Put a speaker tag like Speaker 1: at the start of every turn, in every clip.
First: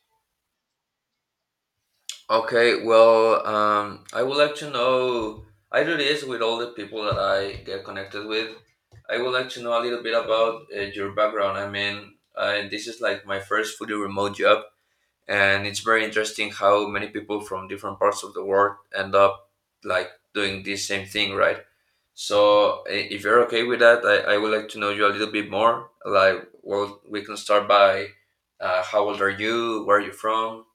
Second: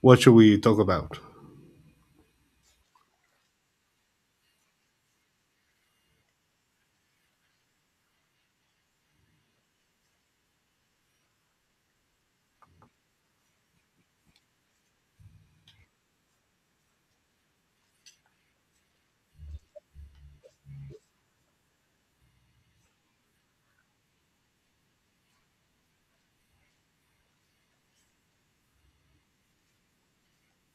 Speaker 1: What should we talk about?
Speaker 2: Okay, well, I would like to know. I do this with all the people that I get connected with. I would like to know a little bit about your background. I mean, this is like my first fully remote job, and it's very interesting how many people from different parts of the world end up like doing this same thing, right? So, if you're okay with that, I would like to know you a little bit more. Like, well, we can start by how old are you? Where are you from?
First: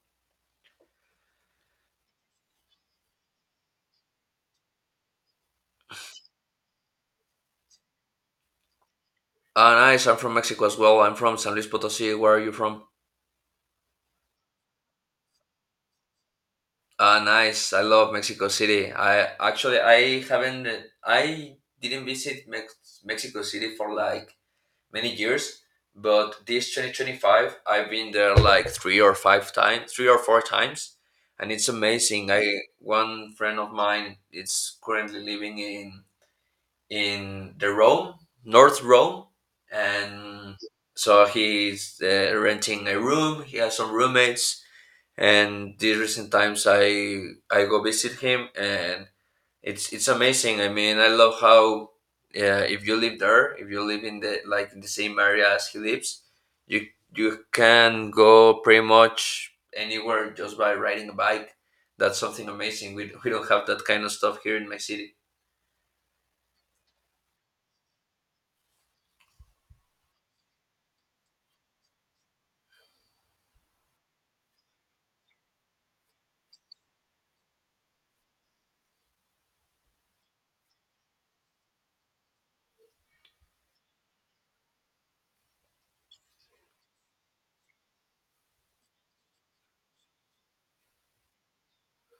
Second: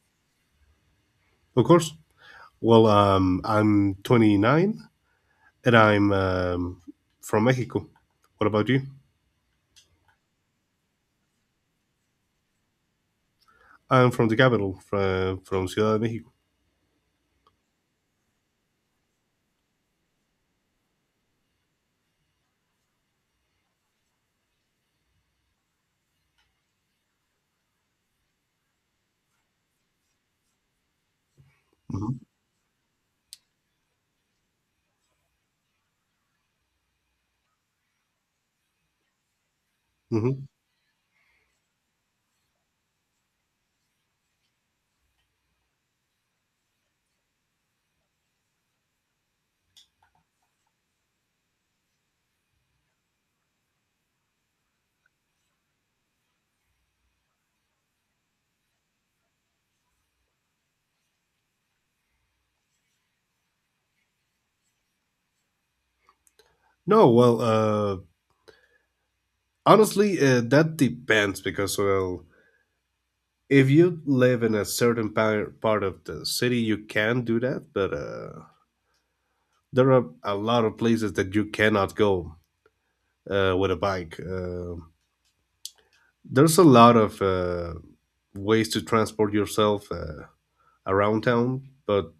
Speaker 1: Of course. Well, I'm 29 and I'm from Mexico. What about you?
Speaker 2: Ah, nice. I'm from Mexico as well. I'm from San Luis Potosí. Where are you from?
Speaker 1: I'm from the capital, from Ciudad de Mexico.
Speaker 2: Ah, nice. I love Mexico City. I actually, I haven't, I didn't visit Mexico City for like many years, but this 2025 I've been there like three or five times, three or four times, and it's amazing. I one friend of mine is currently living in the Rome, North Rome,
Speaker 1: Hmm.
Speaker 2: and so he's renting a room. He has some roommates, and these recent times I go visit him, and it's amazing. I mean, I love how if you live there, if you live in the like in the same area as he lives, you you can go pretty much anywhere just by riding a bike. That's something amazing. We don't have that kind of stuff here in my city.
Speaker 1: No, well, honestly, that depends because, well, if you live in a certain part of the city, you can do that, but there are a lot of places that you cannot go with a bike. There's a lot of ways to transport yourself around town, but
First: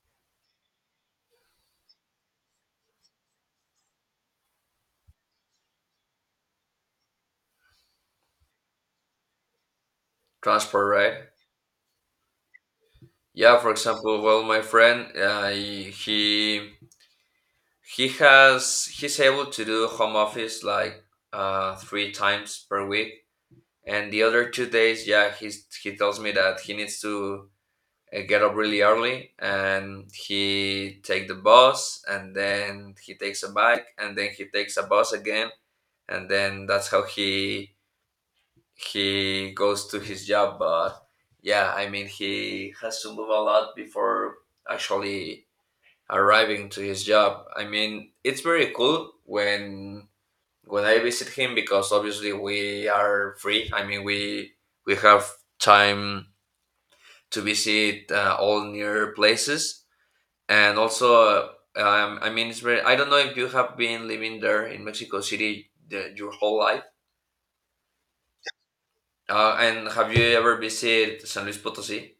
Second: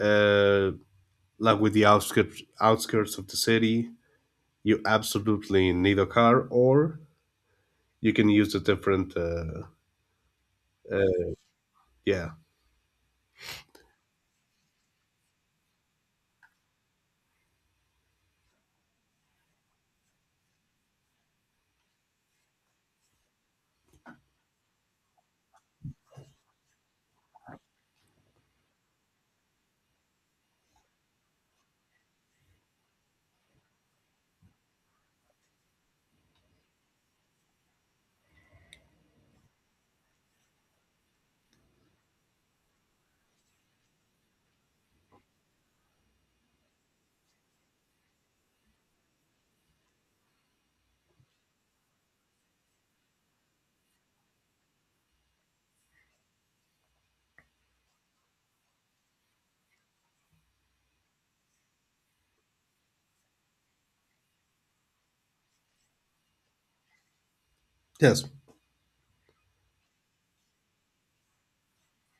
Speaker 1: uh, like with the outskirts of the city, you absolutely need a car, or you can use the different.
Speaker 2: Transport, right?
Speaker 1: Uh, yeah.
Speaker 2: Yeah, for example, well, my friend, he's able to do home office like three times per week, and the other 2 days, yeah, he tells me that he needs to get up really early, and he take the bus, and then he takes a bike, and then he takes a bus again, and then that's how he goes to his job. But yeah, I mean, he has to move a lot before actually arriving to his job. I mean, it's very cool when I visit him because obviously we are free. I mean, we have time to visit all near places, and also, I mean, it's very. I don't know if you have been living there in Mexico City your whole life,
Speaker 1: Yes.
Speaker 2: and have you ever visited San Luis Potosí?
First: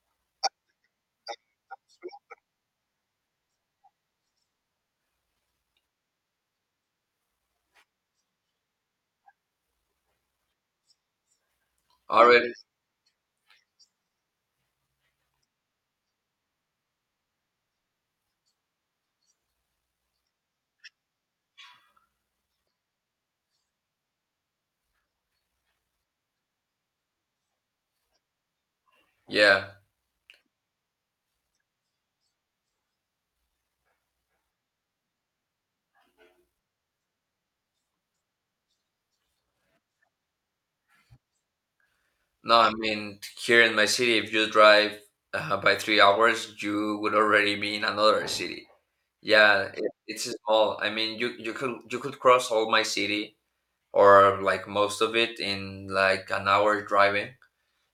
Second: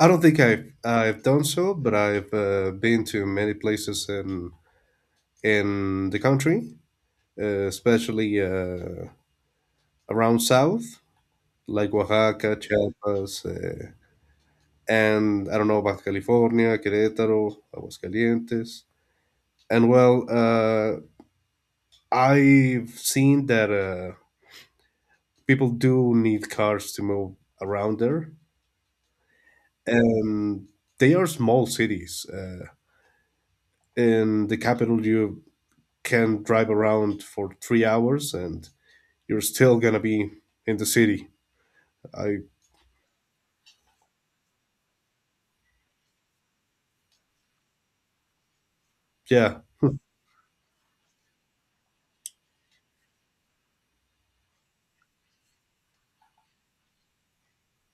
Speaker 1: I don't think I've done so, but I've been to many places in the country, especially Oaxaca south, like
Speaker 2: Already,
Speaker 1: Oaxaca, Chiapas, and I don't know, Baja California, Querétaro, Aguascalientes. And well, I've seen that people do need cars to move around there,
Speaker 2: yeah.
Speaker 1: and they are small cities. In the capital, you can drive around for 3 hours, and you're still gonna be in the city. I
Speaker 2: No, I mean here in my city, if you drive by 3 hours, you would already be in another city.
Speaker 1: Yeah,
Speaker 2: Yeah, it's small. I mean, you could cross all my city or like most of it in like an hour driving.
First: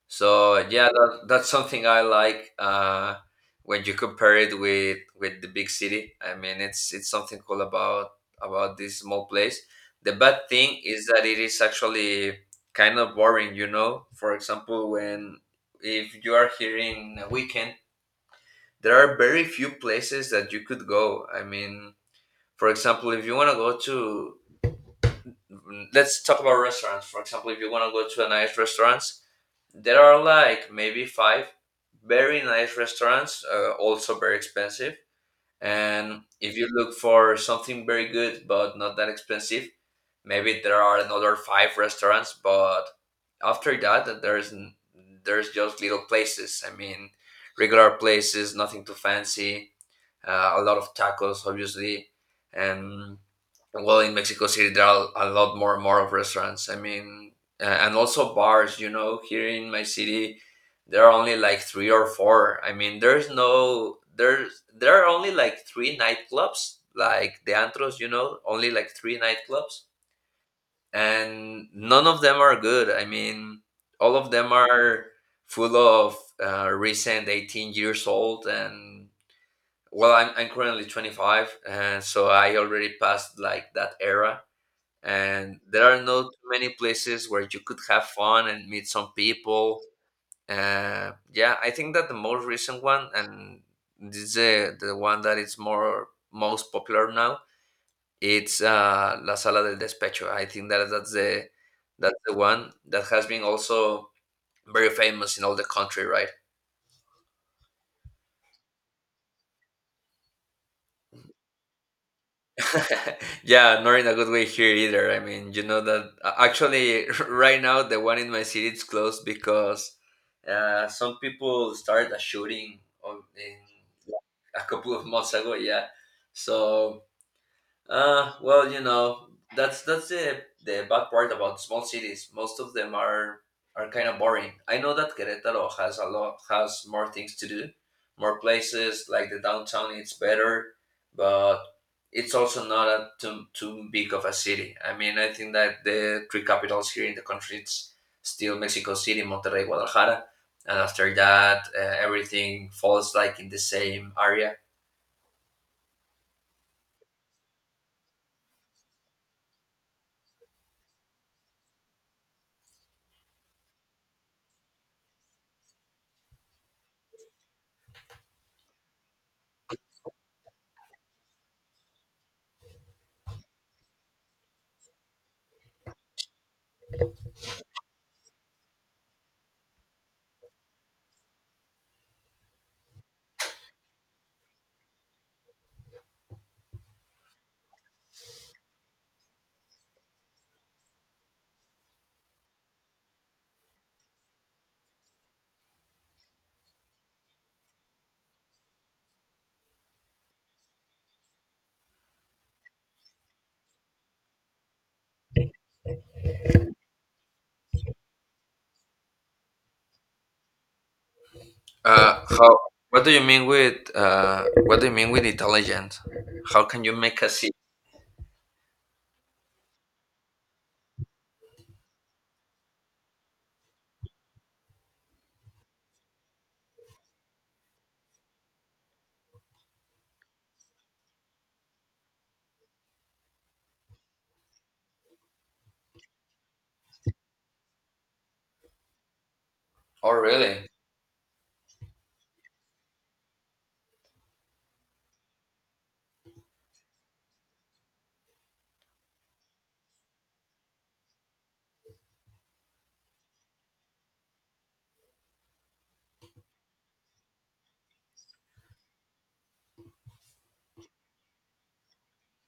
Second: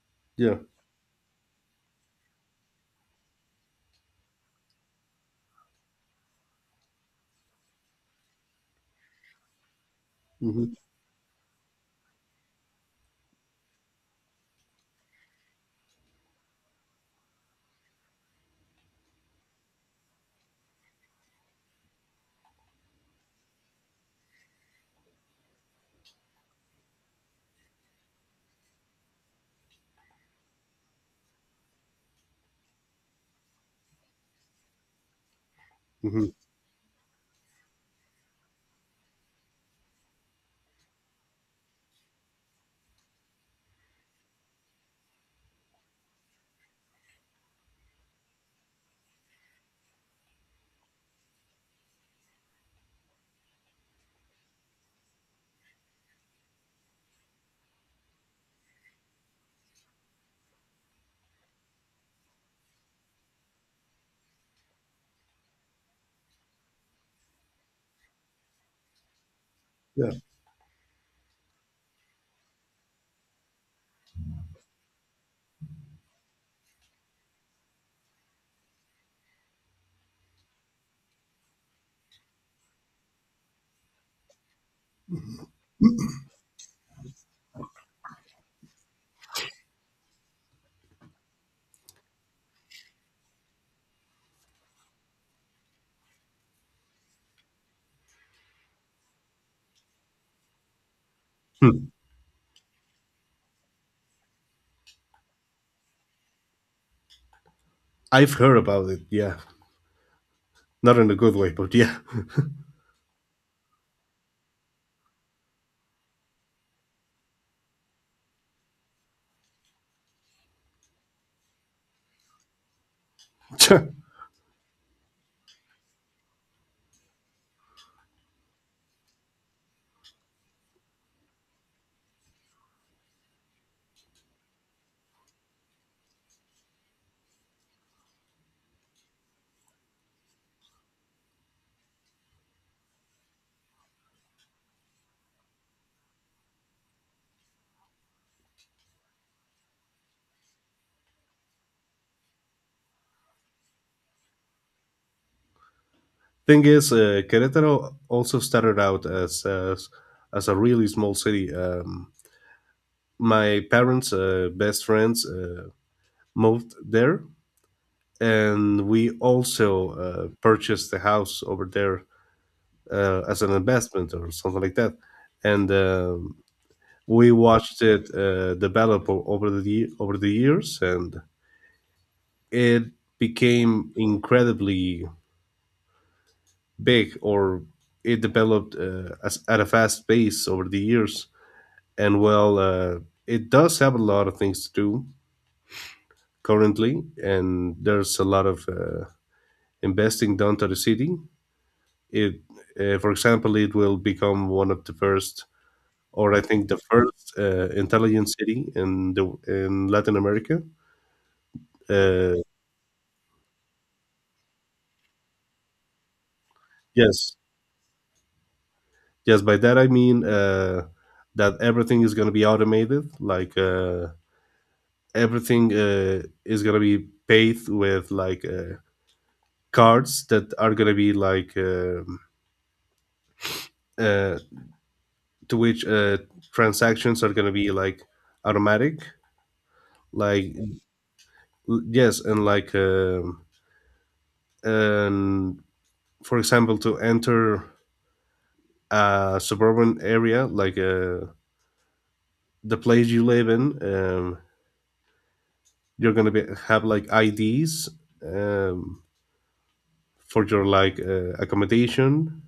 Speaker 2: So
Speaker 1: yeah.
Speaker 2: yeah, that's something I like when you compare it with the big city. I mean, it's something cool about this small place. The bad
Speaker 1: Hmm.
Speaker 2: thing is that it is actually kind of boring. You know, for example, when if you are here in a weekend, there are very few places that you could go. I mean, for example, if you want to go to. Let's talk about restaurants. For example, if you want to go to a nice restaurant there are like maybe five very nice restaurants, also very expensive. And
Speaker 1: Hmm.
Speaker 2: if you look for something very good but not that expensive, maybe there are another five restaurants. But after that, there's just little places. I mean, regular places, nothing too fancy. A lot of tacos, obviously, and well in Mexico City there are a lot more of restaurants. I mean, and also bars, you know, here in my city there are only like three or four. I mean, there's no there's, there are only like three nightclubs, like the antros, you know, only like three nightclubs.
Speaker 1: Yeah.
Speaker 2: And none of them are good. I mean, all of them are full of recent 18 years old, and well, I'm currently 25, and so I already passed like that era, and there are not too many places where you could have fun and meet some people. Yeah, I think that the most recent one, and this is the one that is more most popular now, it's La Sala del Despecho. I think that
Speaker 1: Hmm.
Speaker 2: that's the one that has been also very famous in all the country, right?
Speaker 1: I've heard about it. Yeah, not in a good way, but yeah.
Speaker 2: Yeah, not in a good way here either. I mean, you know that actually right now the one in my city is closed because some people started a shooting in, like, a couple of months ago. Yeah, so well, you know, that's the bad part about small cities. Most of them are kind of boring. I know that Querétaro has a lot has more things to do, more places. Like the downtown, it's better, but it's also not a too big of a city. I mean, I think that the three capitals here in the country it's still Mexico City, Monterrey, Guadalajara, and after that, everything falls like in the same area.
Speaker 1: Thing is, Querétaro also started out as a really small city. My parents' best friends moved there, and we also purchased a house over there as an investment or something like that. And we watched it develop over the over the years, and it became incredibly big, or it developed at a fast pace over the years. And well, it does have a lot of things to do currently, and there's a lot of investing done to the city. It, for example, it will become one of the first, or I think the first, intelligent city in the in Latin America.
Speaker 2: Uh,
Speaker 1: Uh,
Speaker 2: how? What do you mean with? What do you mean with intelligent? How can you make a
Speaker 1: yes,
Speaker 2: C?
Speaker 1: yes. By that I mean that everything is going to be automated. Like everything is going to be paid with like. Cards that are going to be like uh, to which transactions are going to be like automatic,
Speaker 2: Oh,
Speaker 1: like
Speaker 2: really?
Speaker 1: yes and like and for example to enter a suburban area, like the place you live in, you're going to be have like IDs um, for your like accommodation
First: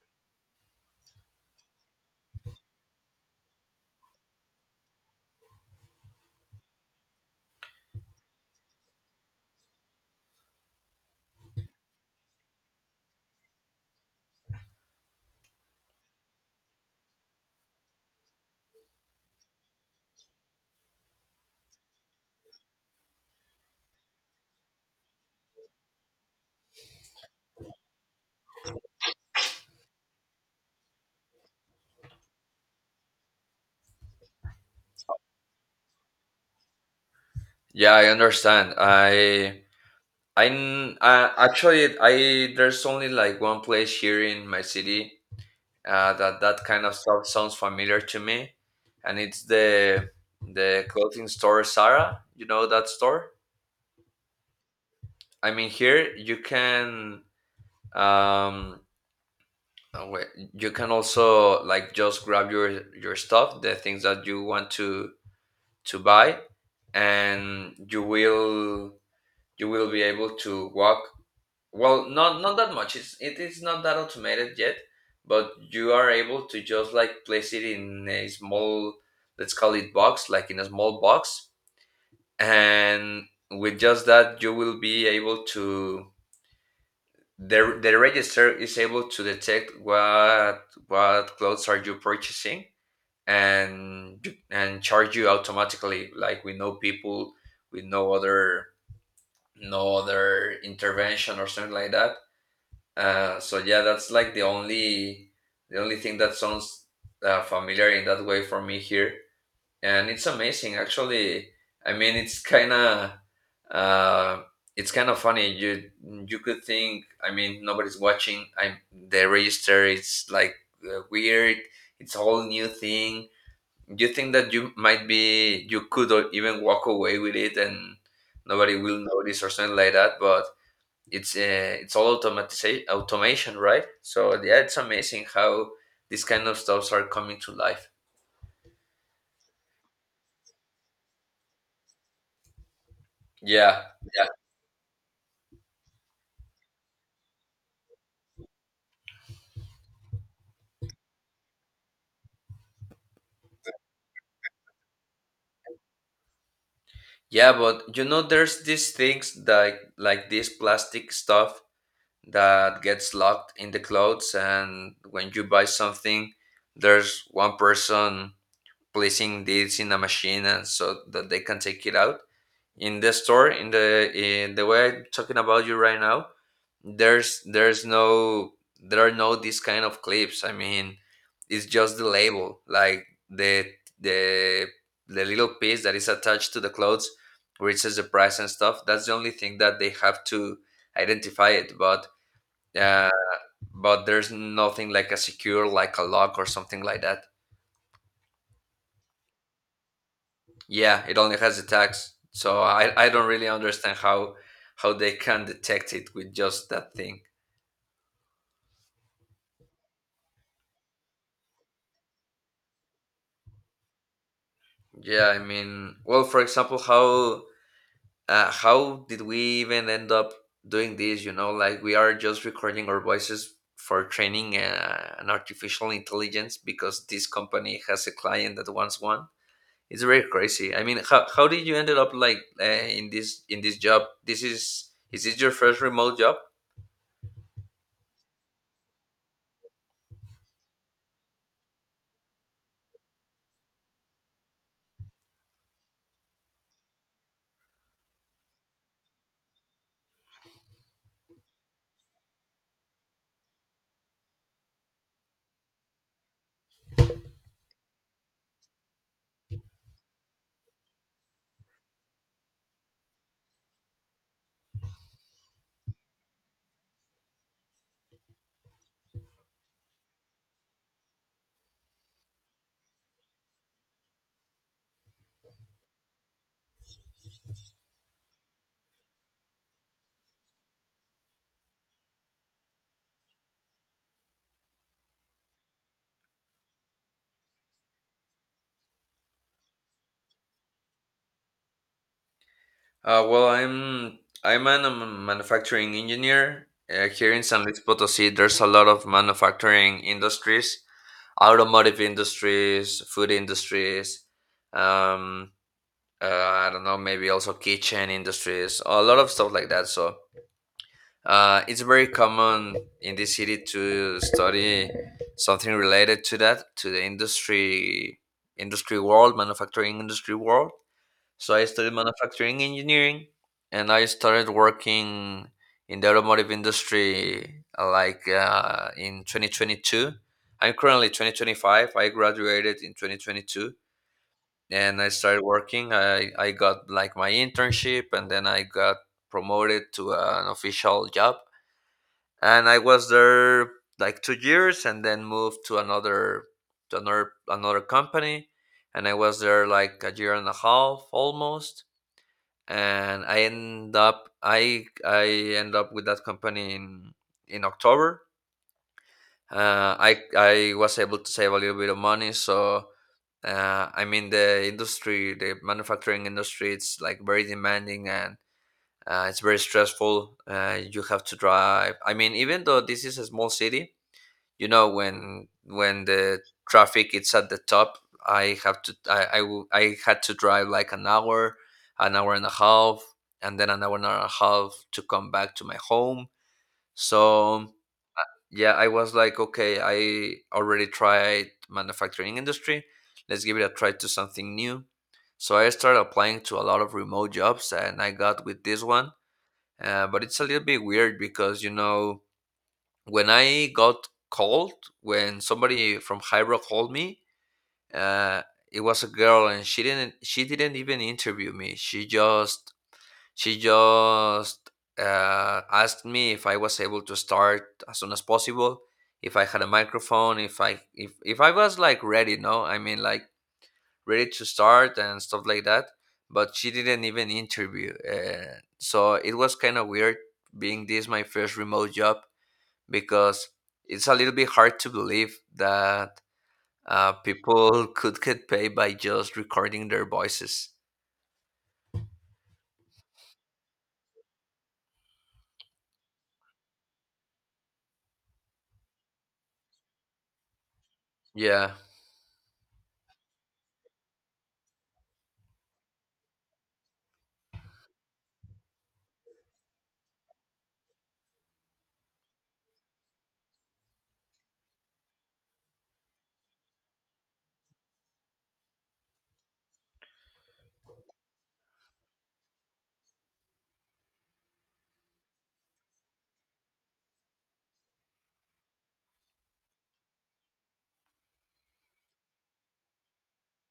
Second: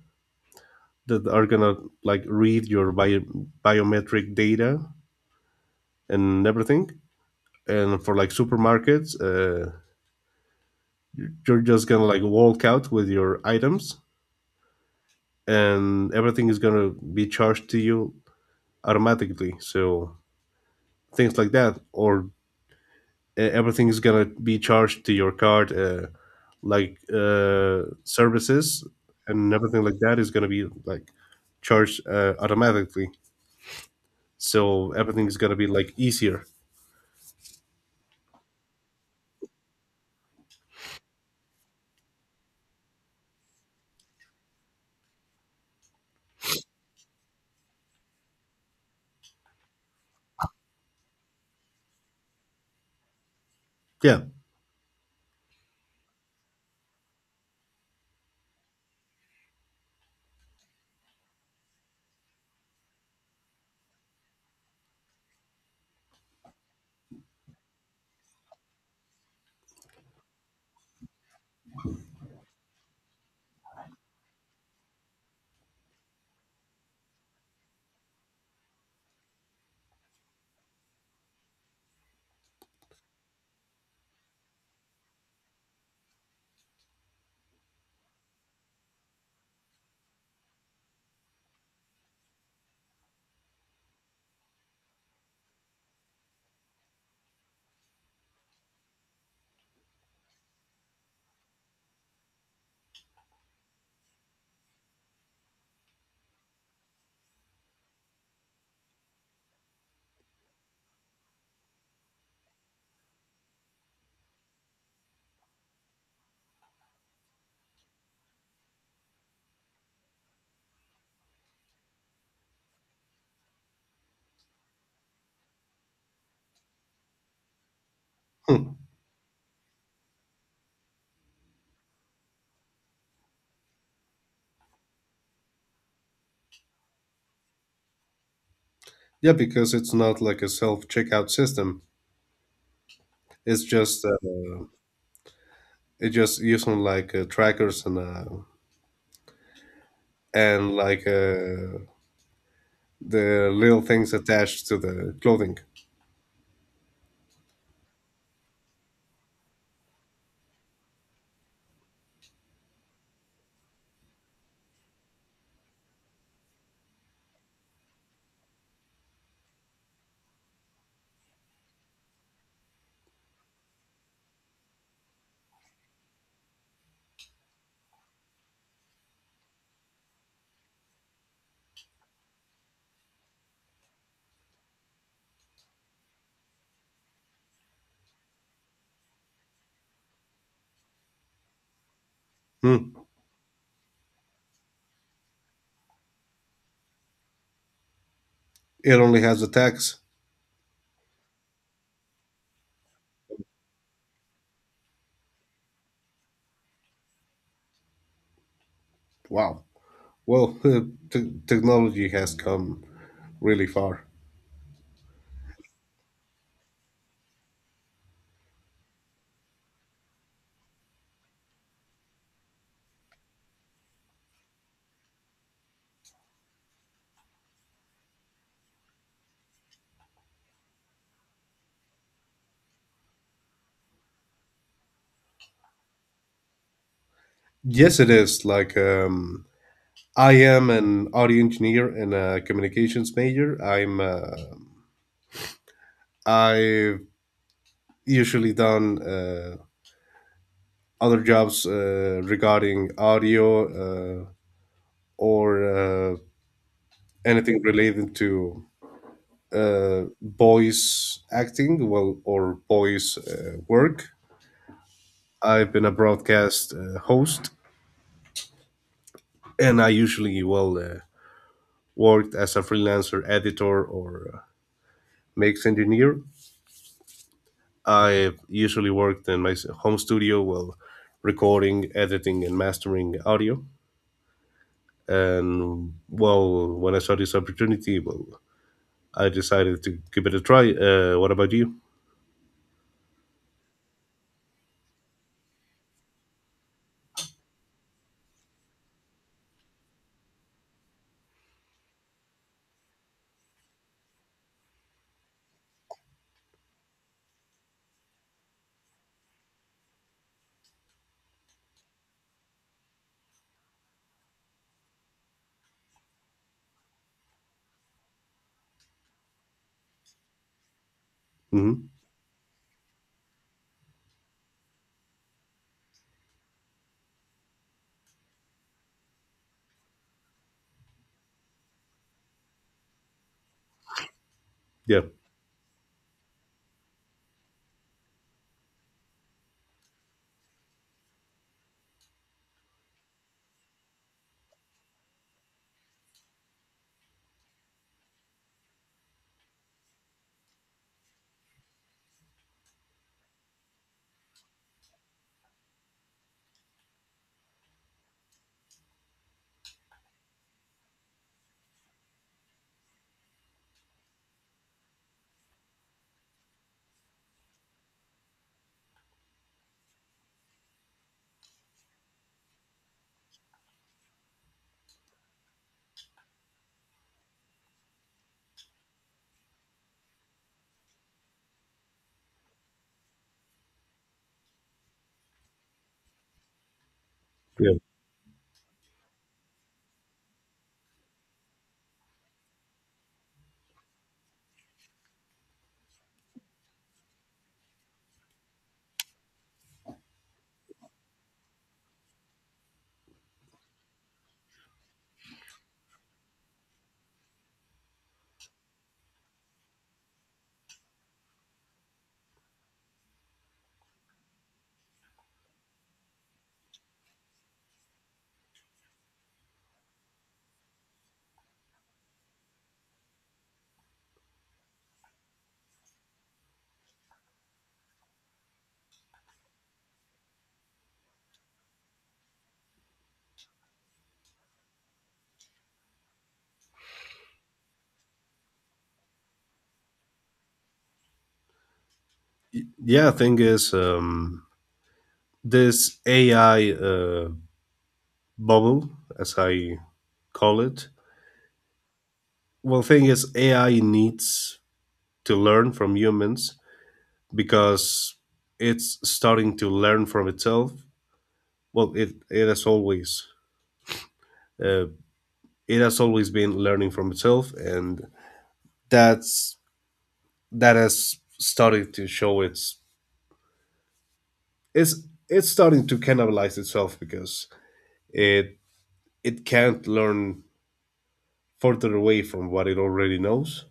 Speaker 1: that are going to like read your biometric data and everything, and for like supermarkets you're just gonna like walk out with your items and everything is gonna be charged to you automatically, so things like that. Or everything is gonna be charged to your card, like services, and everything like that is gonna be like charged automatically, so everything is gonna be like easier.
Speaker 2: Yeah, I understand. Actually, I there's only like one place here in my city that kind of stuff sounds familiar to me, and it's the clothing store Zara. You know that store?
Speaker 1: Yeah.
Speaker 2: I mean, here you can um. Wait, you can also like just grab your stuff, the things that you want to buy, and you will be able to walk. Well, not that much. It is not that automated yet, but you are able to just like place it in a small, let's call it box, like in a small box, and with just that you will be able to. The register is able to detect what clothes are you purchasing, and and charge you automatically like with no people, with no other intervention or something like that, so yeah that's like the only thing that sounds familiar in that way for me here, and it's amazing actually. I mean, uh, it's kind of funny. You could think, I mean, nobody's watching. I The register is like weird. It's a whole new thing. Do you think that you might be you could or even walk away with it and
Speaker 1: Hmm.
Speaker 2: nobody will notice or something like that? But it's all automatization, automation, right? So yeah, it's amazing how these kind of stuffs are coming to life.
Speaker 1: Yeah, because it's not like a self checkout system, it's
Speaker 2: Yeah,
Speaker 1: just uh,
Speaker 2: yeah,
Speaker 1: it's just using like trackers and and like the little things attached to the clothing.
Speaker 2: yeah. But you know, there's these things like this plastic stuff that gets locked in the clothes, and when you buy something, there's one person placing this in a machine, and so that they can take it out. In the store, in the way I'm talking about you right now, there's no, there are no these kind of clips, I mean, it's just the label, like the the little piece that is attached to the clothes, where it says the price and stuff. That's the only thing that they have to identify it. But
Speaker 1: Hmm.
Speaker 2: uh, but there's nothing like a secure like a lock or something like that.
Speaker 1: It only has the tags.
Speaker 2: Yeah, it only has the tags, so I don't really understand how they can detect it with just that thing.
Speaker 1: Wow. Well, technology has come really far.
Speaker 2: Yeah, I mean, well, for example, how did we even end up doing this? You know, like we are just recording our voices for training an artificial intelligence because this company has a client that wants one. It's very crazy. I mean, how did you ended up like in this job? This Is this your first remote job?
Speaker 1: Yes, it is. Like I am an audio engineer and a communications major. I'm. I've usually done other jobs regarding audio, uh, or anything related to voice acting, well, or voice work. I've been a broadcast host, and I usually, well, worked as a freelancer editor or mix engineer. I usually worked in my home studio, well, recording, editing, and mastering audio. And well, when I saw this opportunity, well, I decided to give it a try. What about you?
Speaker 2: Well, I'm a manufacturing engineer here in San Luis Potosí. There's a lot of manufacturing industries, automotive industries, food industries. Um, I don't know, maybe also kitchen industries, a lot of stuff like that. So, it's very common in this city to study something related to that, to the industry world, manufacturing industry world, so I
Speaker 1: Hmm.
Speaker 2: studied manufacturing engineering and I started working in the automotive industry like in 2022. I'm currently 2025. I graduated in 2022
Speaker 1: Yeah,
Speaker 2: and I started working. I got like my internship and then I got promoted to an official job. And I was there like 2 years and then moved to another another company, and I was there like a year and a half almost, and I end up with that company in October. I was able to save a little bit of money, so I mean the industry, the manufacturing industry, it's like very demanding, and it's very stressful. You have to drive. I mean, even though this is a small city, you know when the traffic is at the top, I have to I w- I had to drive like an hour, an hour and a half, and then an hour and a half to come back to my home. So
Speaker 1: yeah,
Speaker 2: yeah, I was like, okay, I already tried manufacturing industry, let's give it a try to something new. So I started applying to a lot of remote jobs and I got with this one. But it's a little bit weird because when I got called, when somebody from Hybro called me, uh, it was a girl, and she didn't even interview me. She just asked me if I was able to start as soon as possible, if I had a microphone, if I was like ready. No, I mean like ready to start and stuff like that. But she didn't even interview, so it was kind of weird, being this my first remote job, because it's a little bit hard to believe that people could get paid by just recording their voices.
Speaker 1: yeah. Thing is, this AI bubble, as I call it.
Speaker 2: Yeah,
Speaker 1: Well, thing is, AI needs to learn from humans because it's starting to learn from itself. Well, uh, it has always been learning from itself, and that's that has started to show its it's it's starting to cannibalize itself, because it it can't learn further away from what it already knows,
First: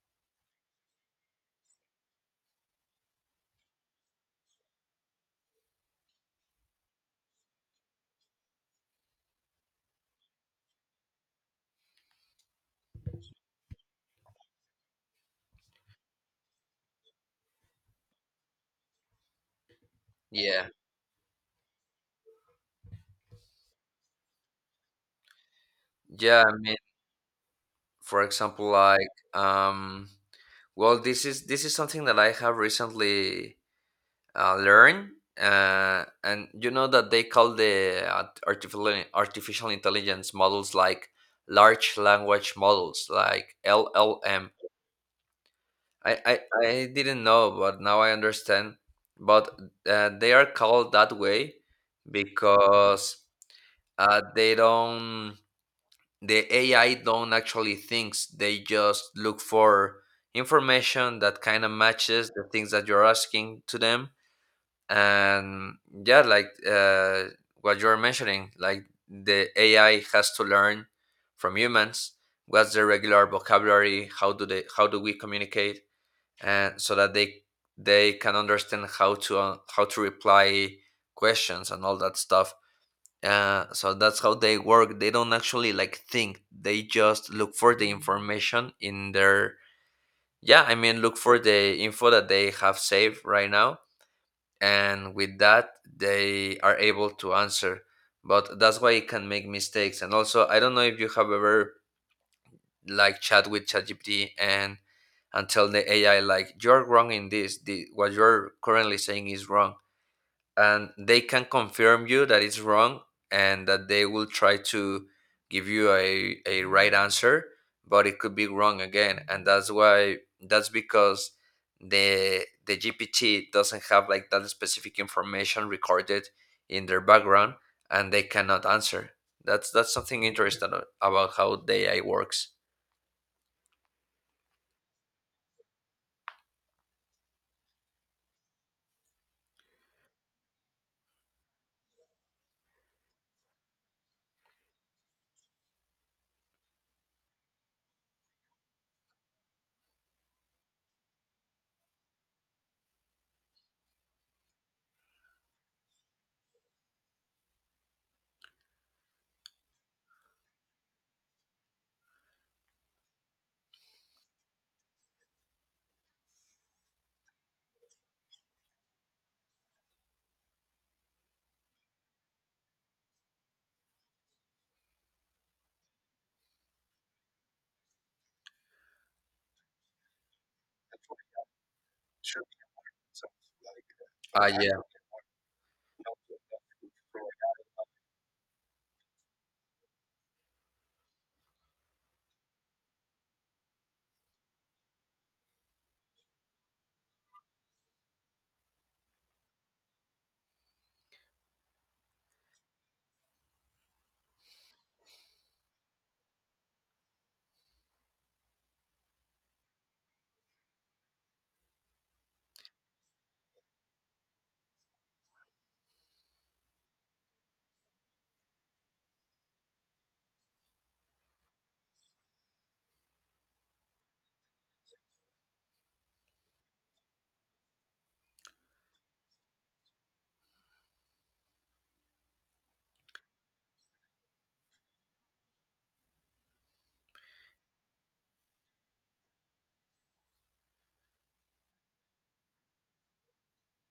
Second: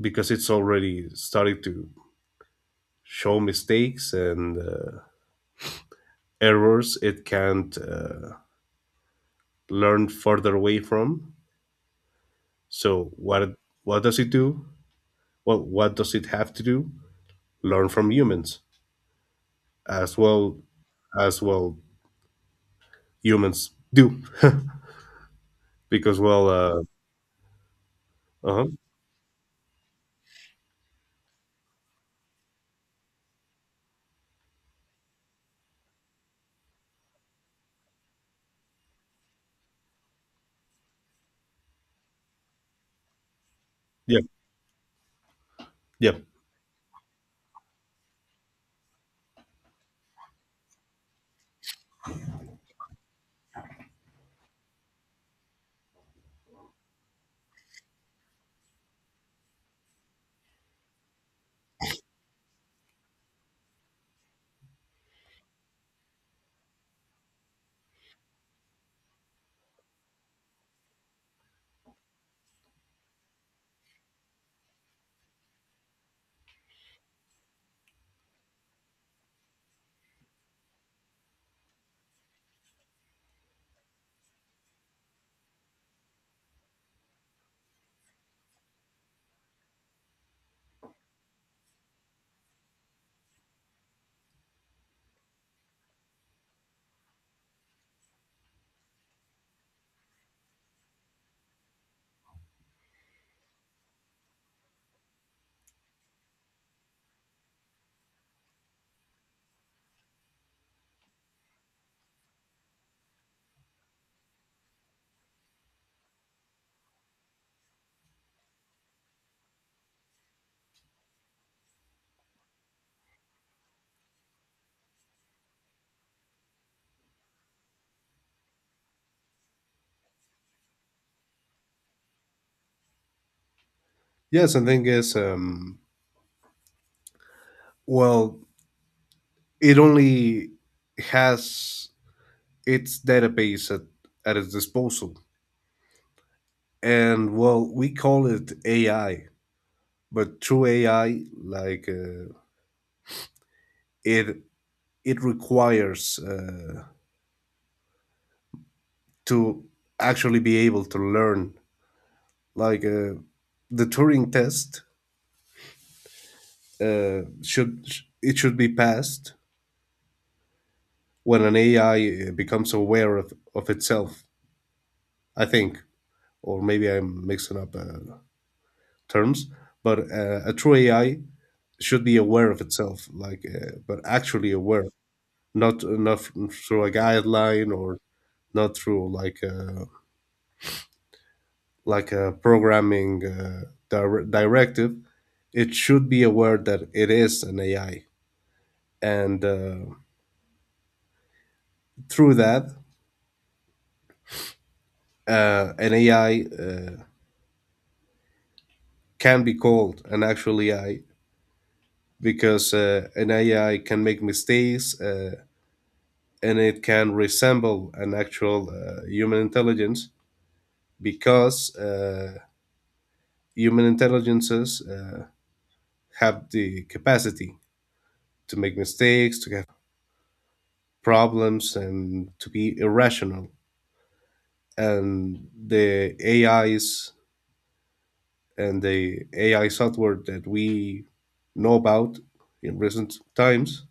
Speaker 1: because it's already started to show mistakes and errors it can't learn further away from. So what does it do? Well, what does it have to do? Learn from humans as well
Speaker 2: yeah,
Speaker 1: as well humans do because
Speaker 2: yeah.
Speaker 1: well
Speaker 2: I mean,
Speaker 1: uh
Speaker 2: for
Speaker 1: Uh-huh.
Speaker 2: example, like, um, well, this is something that I have recently learned, and you know that they call the artificial intelligence models like large language models, like
Speaker 1: Yeah,
Speaker 2: LLM.
Speaker 1: yeah.
Speaker 2: I, I, I didn't know, but now I understand. But they are called that way because uh, they don't, the AI don't actually thinks. They just look for information that kind of matches the things that you're asking to them. And yeah, what you're mentioning, like the AI has to learn from humans. What's the regular vocabulary? How do they? How do we communicate? And so that they can understand how to reply questions and all that stuff. So that's how they work. They don't actually like think, they just look for the information in their, yeah, I mean, look for the info that they have saved right now, and with that they are able to answer. But that's why it can make mistakes. And also, I don't know if you have ever like chat with ChatGPT and tell the AI, like, you're wrong in this. The, what you're currently saying is wrong, and they can confirm you that it's wrong, and that they will try to give you a right answer, but it could be wrong again. And that's why, that's because the GPT doesn't have like that specific information recorded in their background, and they cannot answer. That's something interesting about how the AI works.
Speaker 1: Yes, and thing is, well it only has its database at its disposal. And well we call it AI, but true AI, like it it requires to actually be able to learn, like the Turing test, should it should be passed when an AI becomes aware of itself I think. Or maybe I'm mixing up terms, but a true AI should be aware of itself, like but
Speaker 2: Ah,
Speaker 1: actually
Speaker 2: yeah,
Speaker 1: aware, not through a guideline or not through like a programming directive. It should be aware that it is an AI, and through that, an AI can be called an actual AI because an AI can make mistakes, and it can resemble an actual human intelligence, because human intelligences have the capacity to make mistakes, to have problems, and to be irrational. And the AIs and the AI software that we know about in recent times,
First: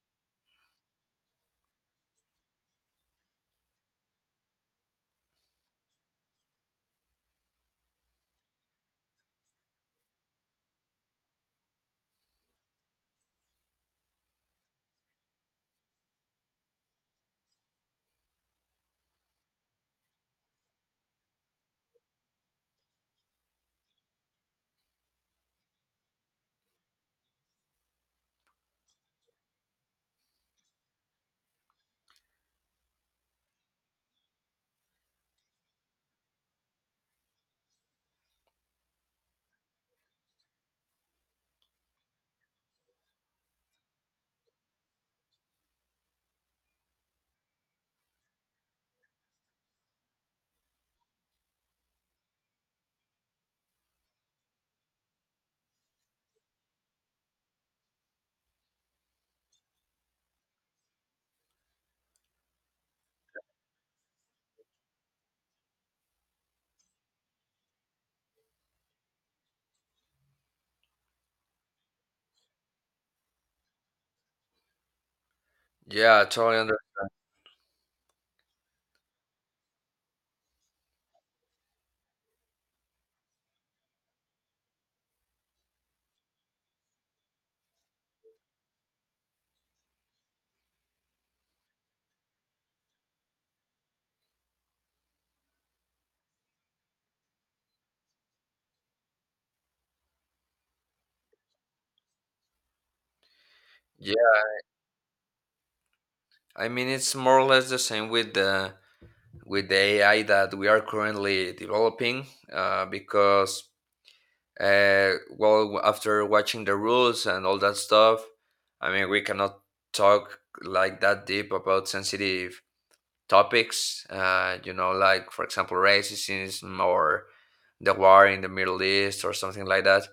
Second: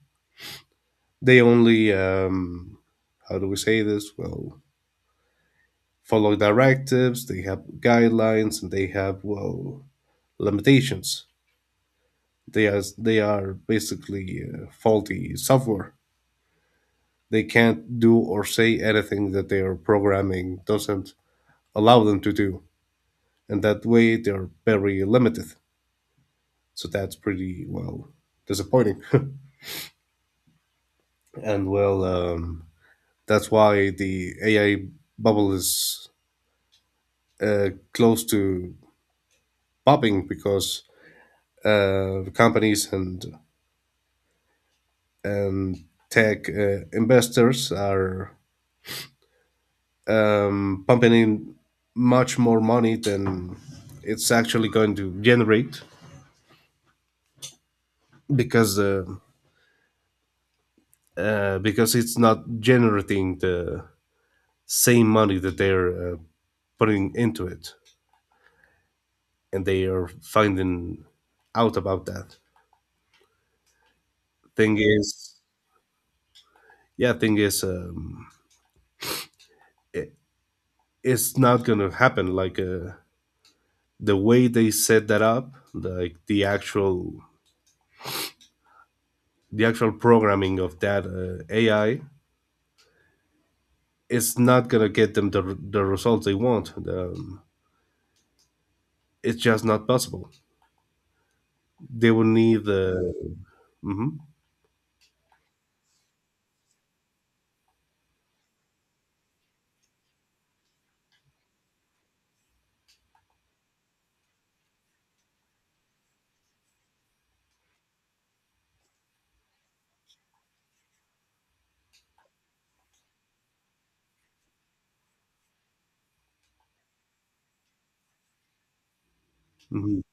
Speaker 1: they only, how do we say this? Well, follow directives, they have guidelines, and they have, well, limitations. They are basically faulty software. They can't do or say anything that their programming doesn't allow them to do. And that way they're very limited. So that's pretty, well, disappointing. And well, that's why the AI bubble is close to popping, because companies and tech investors are pumping in much more money than it's actually going to generate, because uh, because it's not generating the same money that they're putting into it, and they are finding out about that. Thing is.
Speaker 2: yeah, I totally under.
Speaker 1: Yeah, thing is, it, it's not gonna happen. Like the way they set that up, like the actual programming of that AI, it's not gonna get them the results they want. It's just not possible. They will need the.
Speaker 2: Yeah,
Speaker 1: Hmm.
Speaker 2: I mean it's more or less the same with the AI that we are currently developing, because uh, well, after watching the rules and all that stuff, I mean we cannot talk like that deep about sensitive topics, you know, like for example racism or the war in the Middle East or something like
Speaker 1: Hmm.
Speaker 2: that.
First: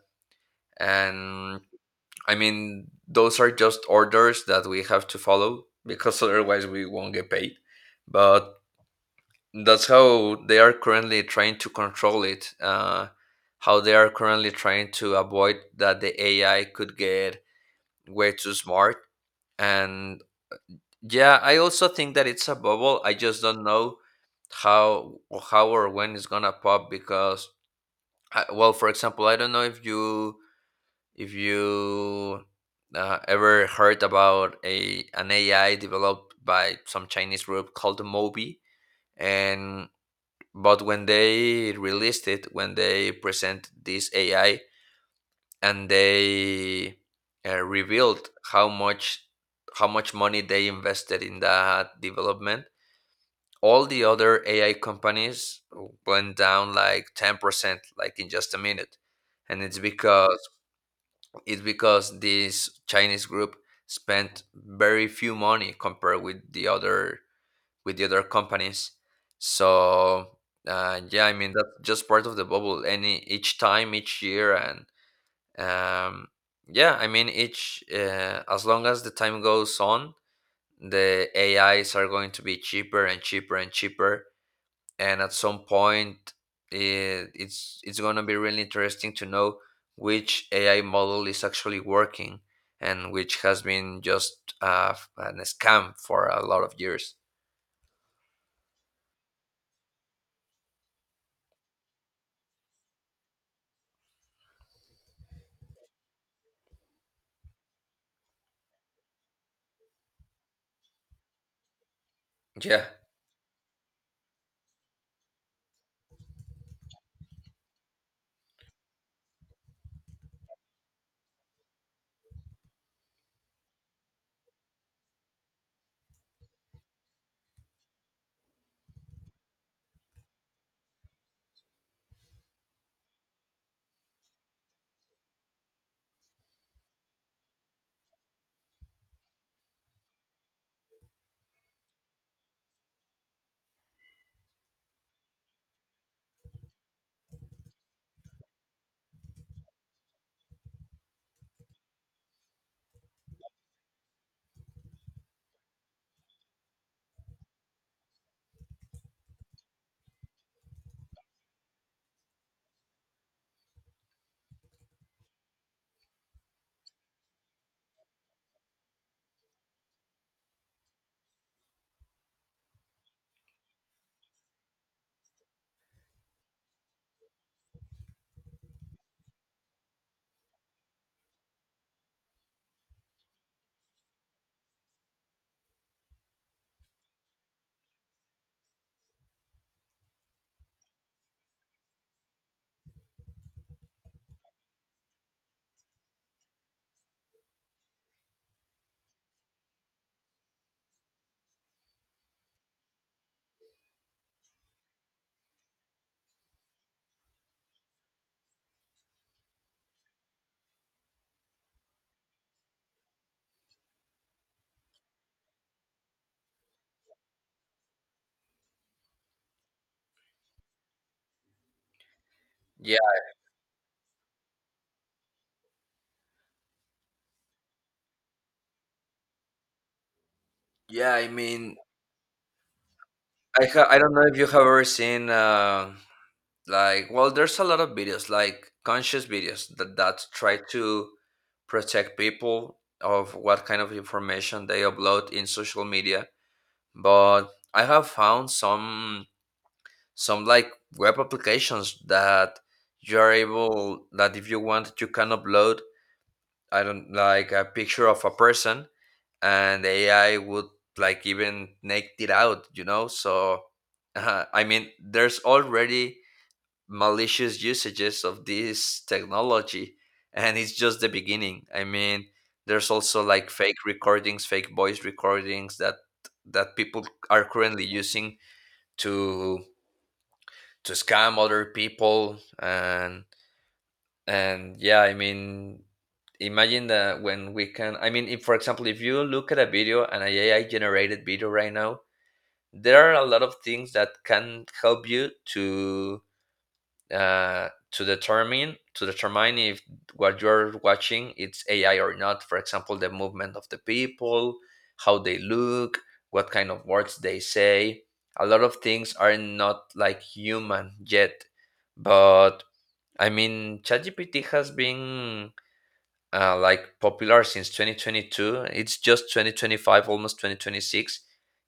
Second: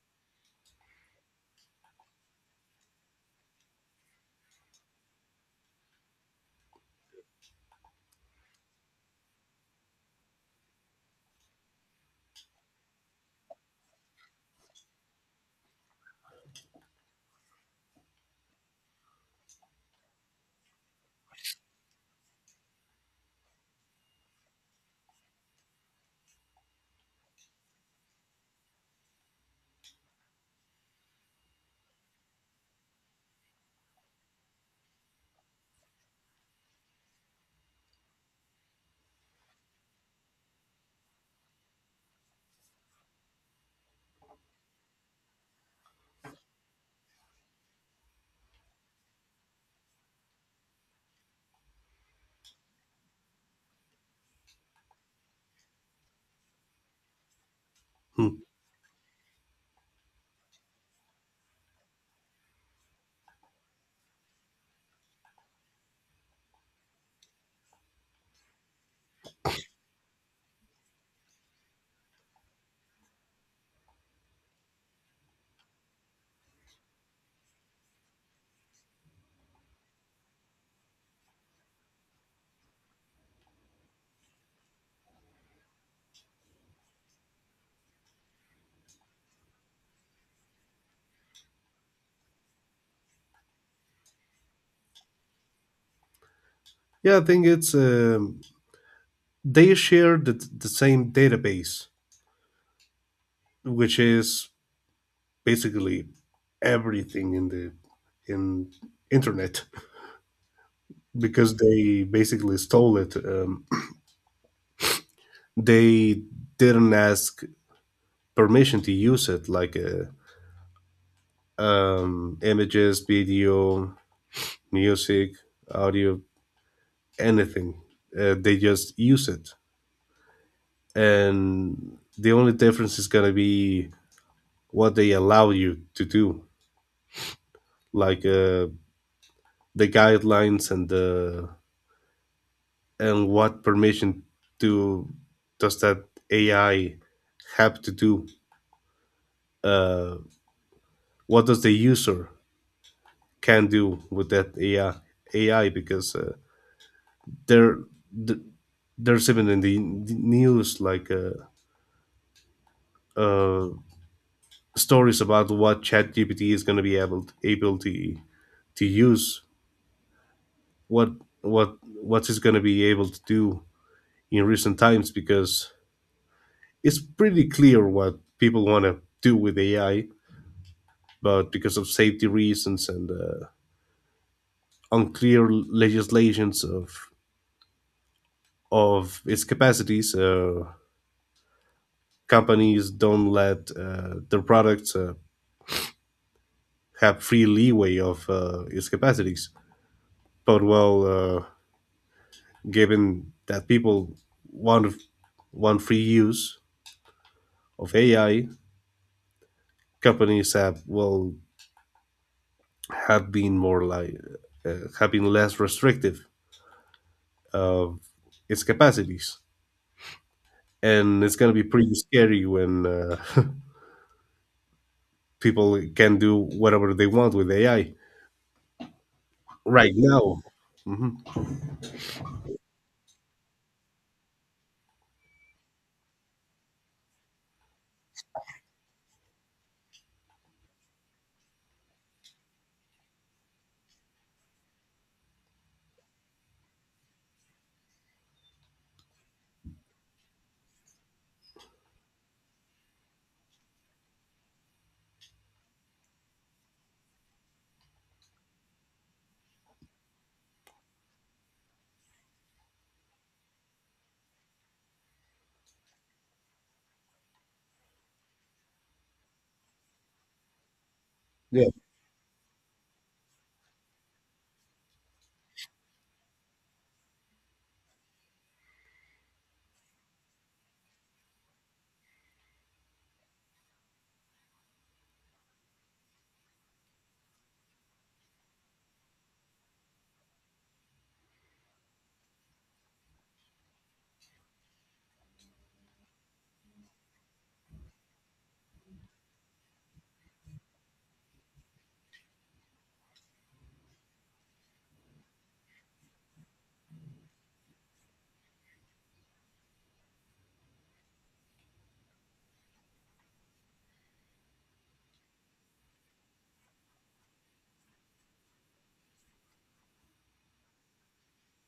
Speaker 2: And I mean, those are just orders that we have to follow because otherwise we won't get paid. But that's how they are currently trying to control it. How they are currently trying to avoid that the AI could get way too smart. And yeah, I also think that it's a bubble. I just don't know how how or when it's gonna pop. Because I, well, for example, I don't know if you, if you ever heard about a an AI developed by some Chinese group called Mobi, and but when they released it, when they present this AI, and they revealed how much, how much money they invested in that development, all the other AI companies went down like 10%, like in just a minute. And it's because, it's because this Chinese group spent very few money compared with the other companies. So yeah, I mean that's just part of the bubble. Any each time, each year, and um, yeah, I mean each as long as the time goes on, the AIs are going to be cheaper and cheaper and cheaper, and at some point it's going to be really interesting to know which AI model is actually working and which has been just an scam for a lot of years.
Speaker 1: Yeah, I think it's, they share the same database, which is basically everything in the in internet because they basically
Speaker 2: Yeah,
Speaker 1: stole it, they didn't ask permission to use it, like images, video, music, audio, anything. They just use it, and the only difference is going to be what they allow you to do, like the guidelines and the and what permission do does that AI have to do? Uh, what does the user can do with that AI? AI, because there th- there's even in the news, like uh, stories about what ChatGPT is going to be able to use, what what what is going to be able to do in recent times, because it's pretty clear what people want to do with AI, but because of safety reasons and unclear legislations of its capacities, companies don't let their products have free leeway of its capacities. But well, given that people want want free use of AI, companies have, well, have been more like, have been less restrictive uh, its capacities. And it's going to be pretty scary when
Speaker 2: yeah,
Speaker 1: people can do whatever they want with AI right now. Hmm.
Speaker 2: yeah. I mean, I don't know if you have ever seen like well, there's a lot of videos like conscious videos that that try to protect people of what kind of information they upload in social media. But I have found some like web applications that you are able, that if you want you can upload, I don't, like a picture of a person, and AI would like even naked it out, you know. So I mean, there's already malicious usages of this technology, and it's just the beginning.
Speaker 1: Yeah,
Speaker 2: I mean, there's also like fake recordings, fake voice recordings that that people are currently using to to scam other people. And yeah, I mean, imagine that when we can, I mean if for example if you look at a video, an AI generated video right now, there are a lot of things that can help you to to determine if what you're watching it's AI or not. For example, the movement of the people, how they look, what kind of words they say. A lot of things are not like human yet, but I mean, ChatGPT has been like popular since 2022. It's just 2025, almost 2026.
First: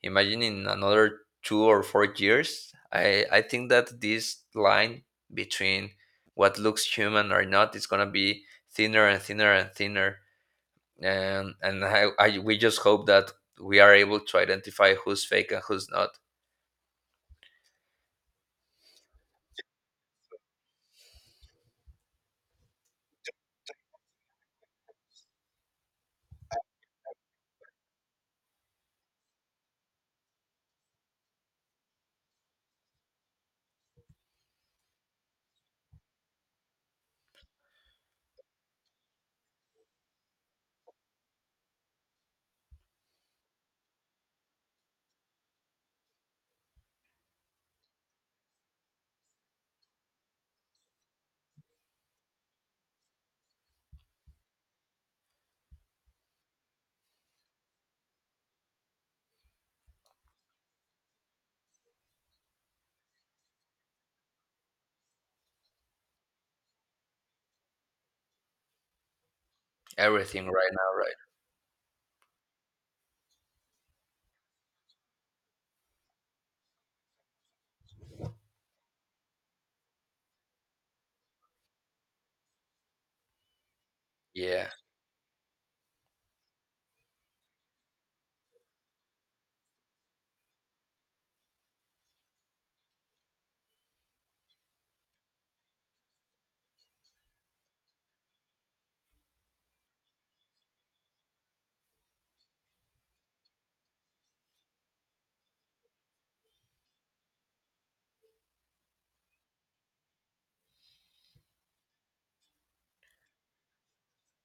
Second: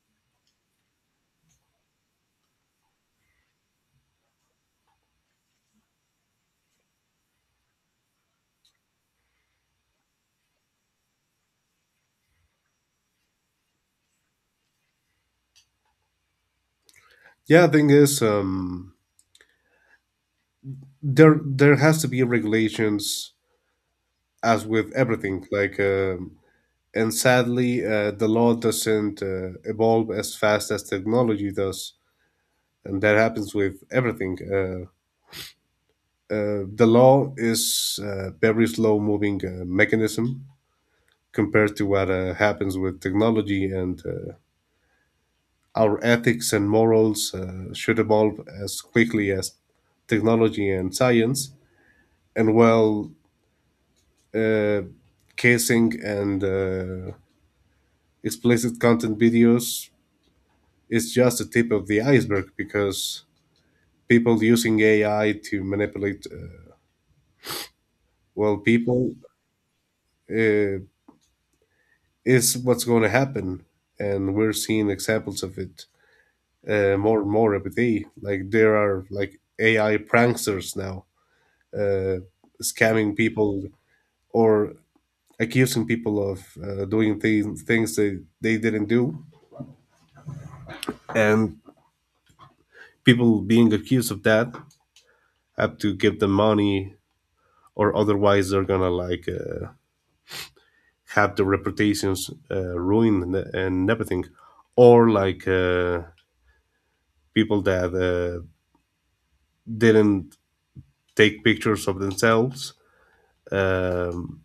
Speaker 2: Imagine in another 2 or 4 years. I think that this line between what looks human or not is going to be thinner and thinner and thinner. And we just hope that we are able to identify who's fake and who's not.
Speaker 1: yeah. Thing is, there has to be regulations, as with everything. Like, and sadly, the law doesn't evolve as fast as technology does, and that happens with everything. The law is very slow moving mechanism compared to what happens with technology, and our ethics and morals should evolve as quickly as technology and science. And while uh, casing and explicit content videos is just the tip of the iceberg, because people using AI to manipulate, well, people,
Speaker 2: Everything right
Speaker 1: uh,
Speaker 2: now, right?
Speaker 1: is what's going to happen, and we're seeing examples of it more and more every day. Like, there are like AI pranksters now, uh, scamming people
Speaker 2: Yeah.
Speaker 1: or accusing people of doing things they didn't do, and people being accused of that have to give them money, or otherwise they're gonna like have their reputations ruined and everything, or like people that didn't take pictures of themselves. Um,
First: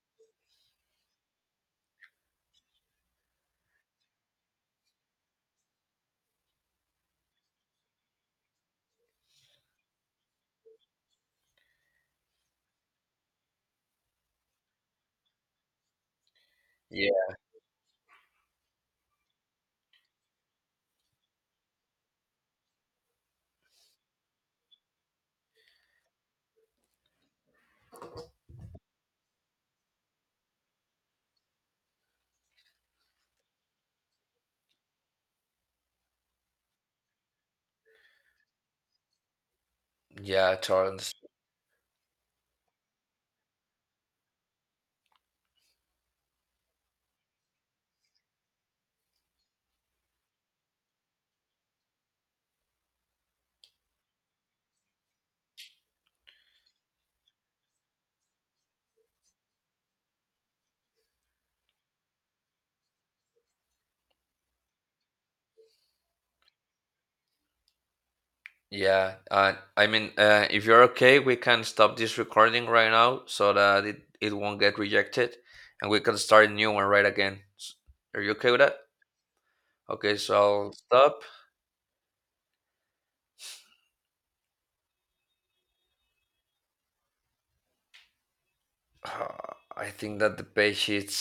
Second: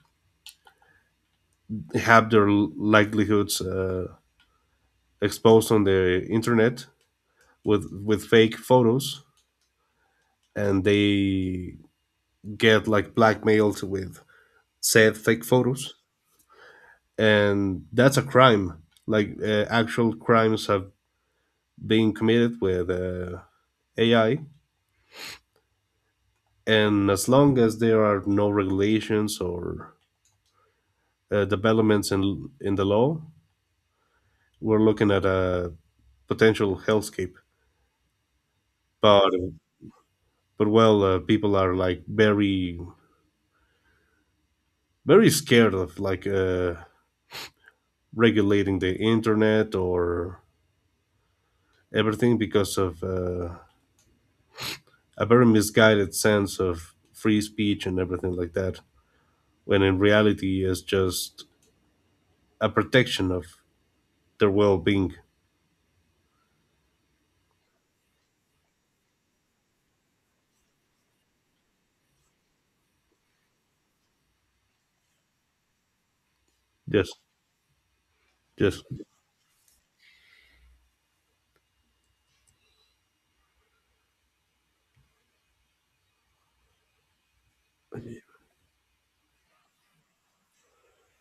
Speaker 1: have their likelihoods exposed on the internet with fake photos, and they get like blackmailed with said fake photos,
Speaker 2: Yeah.
Speaker 1: and that's a crime. Like actual crimes have been committed with AI, and as long as there are no regulations or developments in the law, we're looking at a potential hellscape. But
Speaker 2: Yeah,
Speaker 1: but well,
Speaker 2: Charles.
Speaker 1: people are like very, very scared of like regulating the internet or everything, because of a very misguided sense of free speech and everything like that. When in reality, it's just a protection of their well-being.
Speaker 2: Yeah, I mean, if you're okay, we can stop this recording right now so that it won't get rejected and we can start a new one right
Speaker 1: Yes,
Speaker 2: again. S- Are you okay with that?
Speaker 1: yes.
Speaker 2: Okay, so I'll stop. I think that the page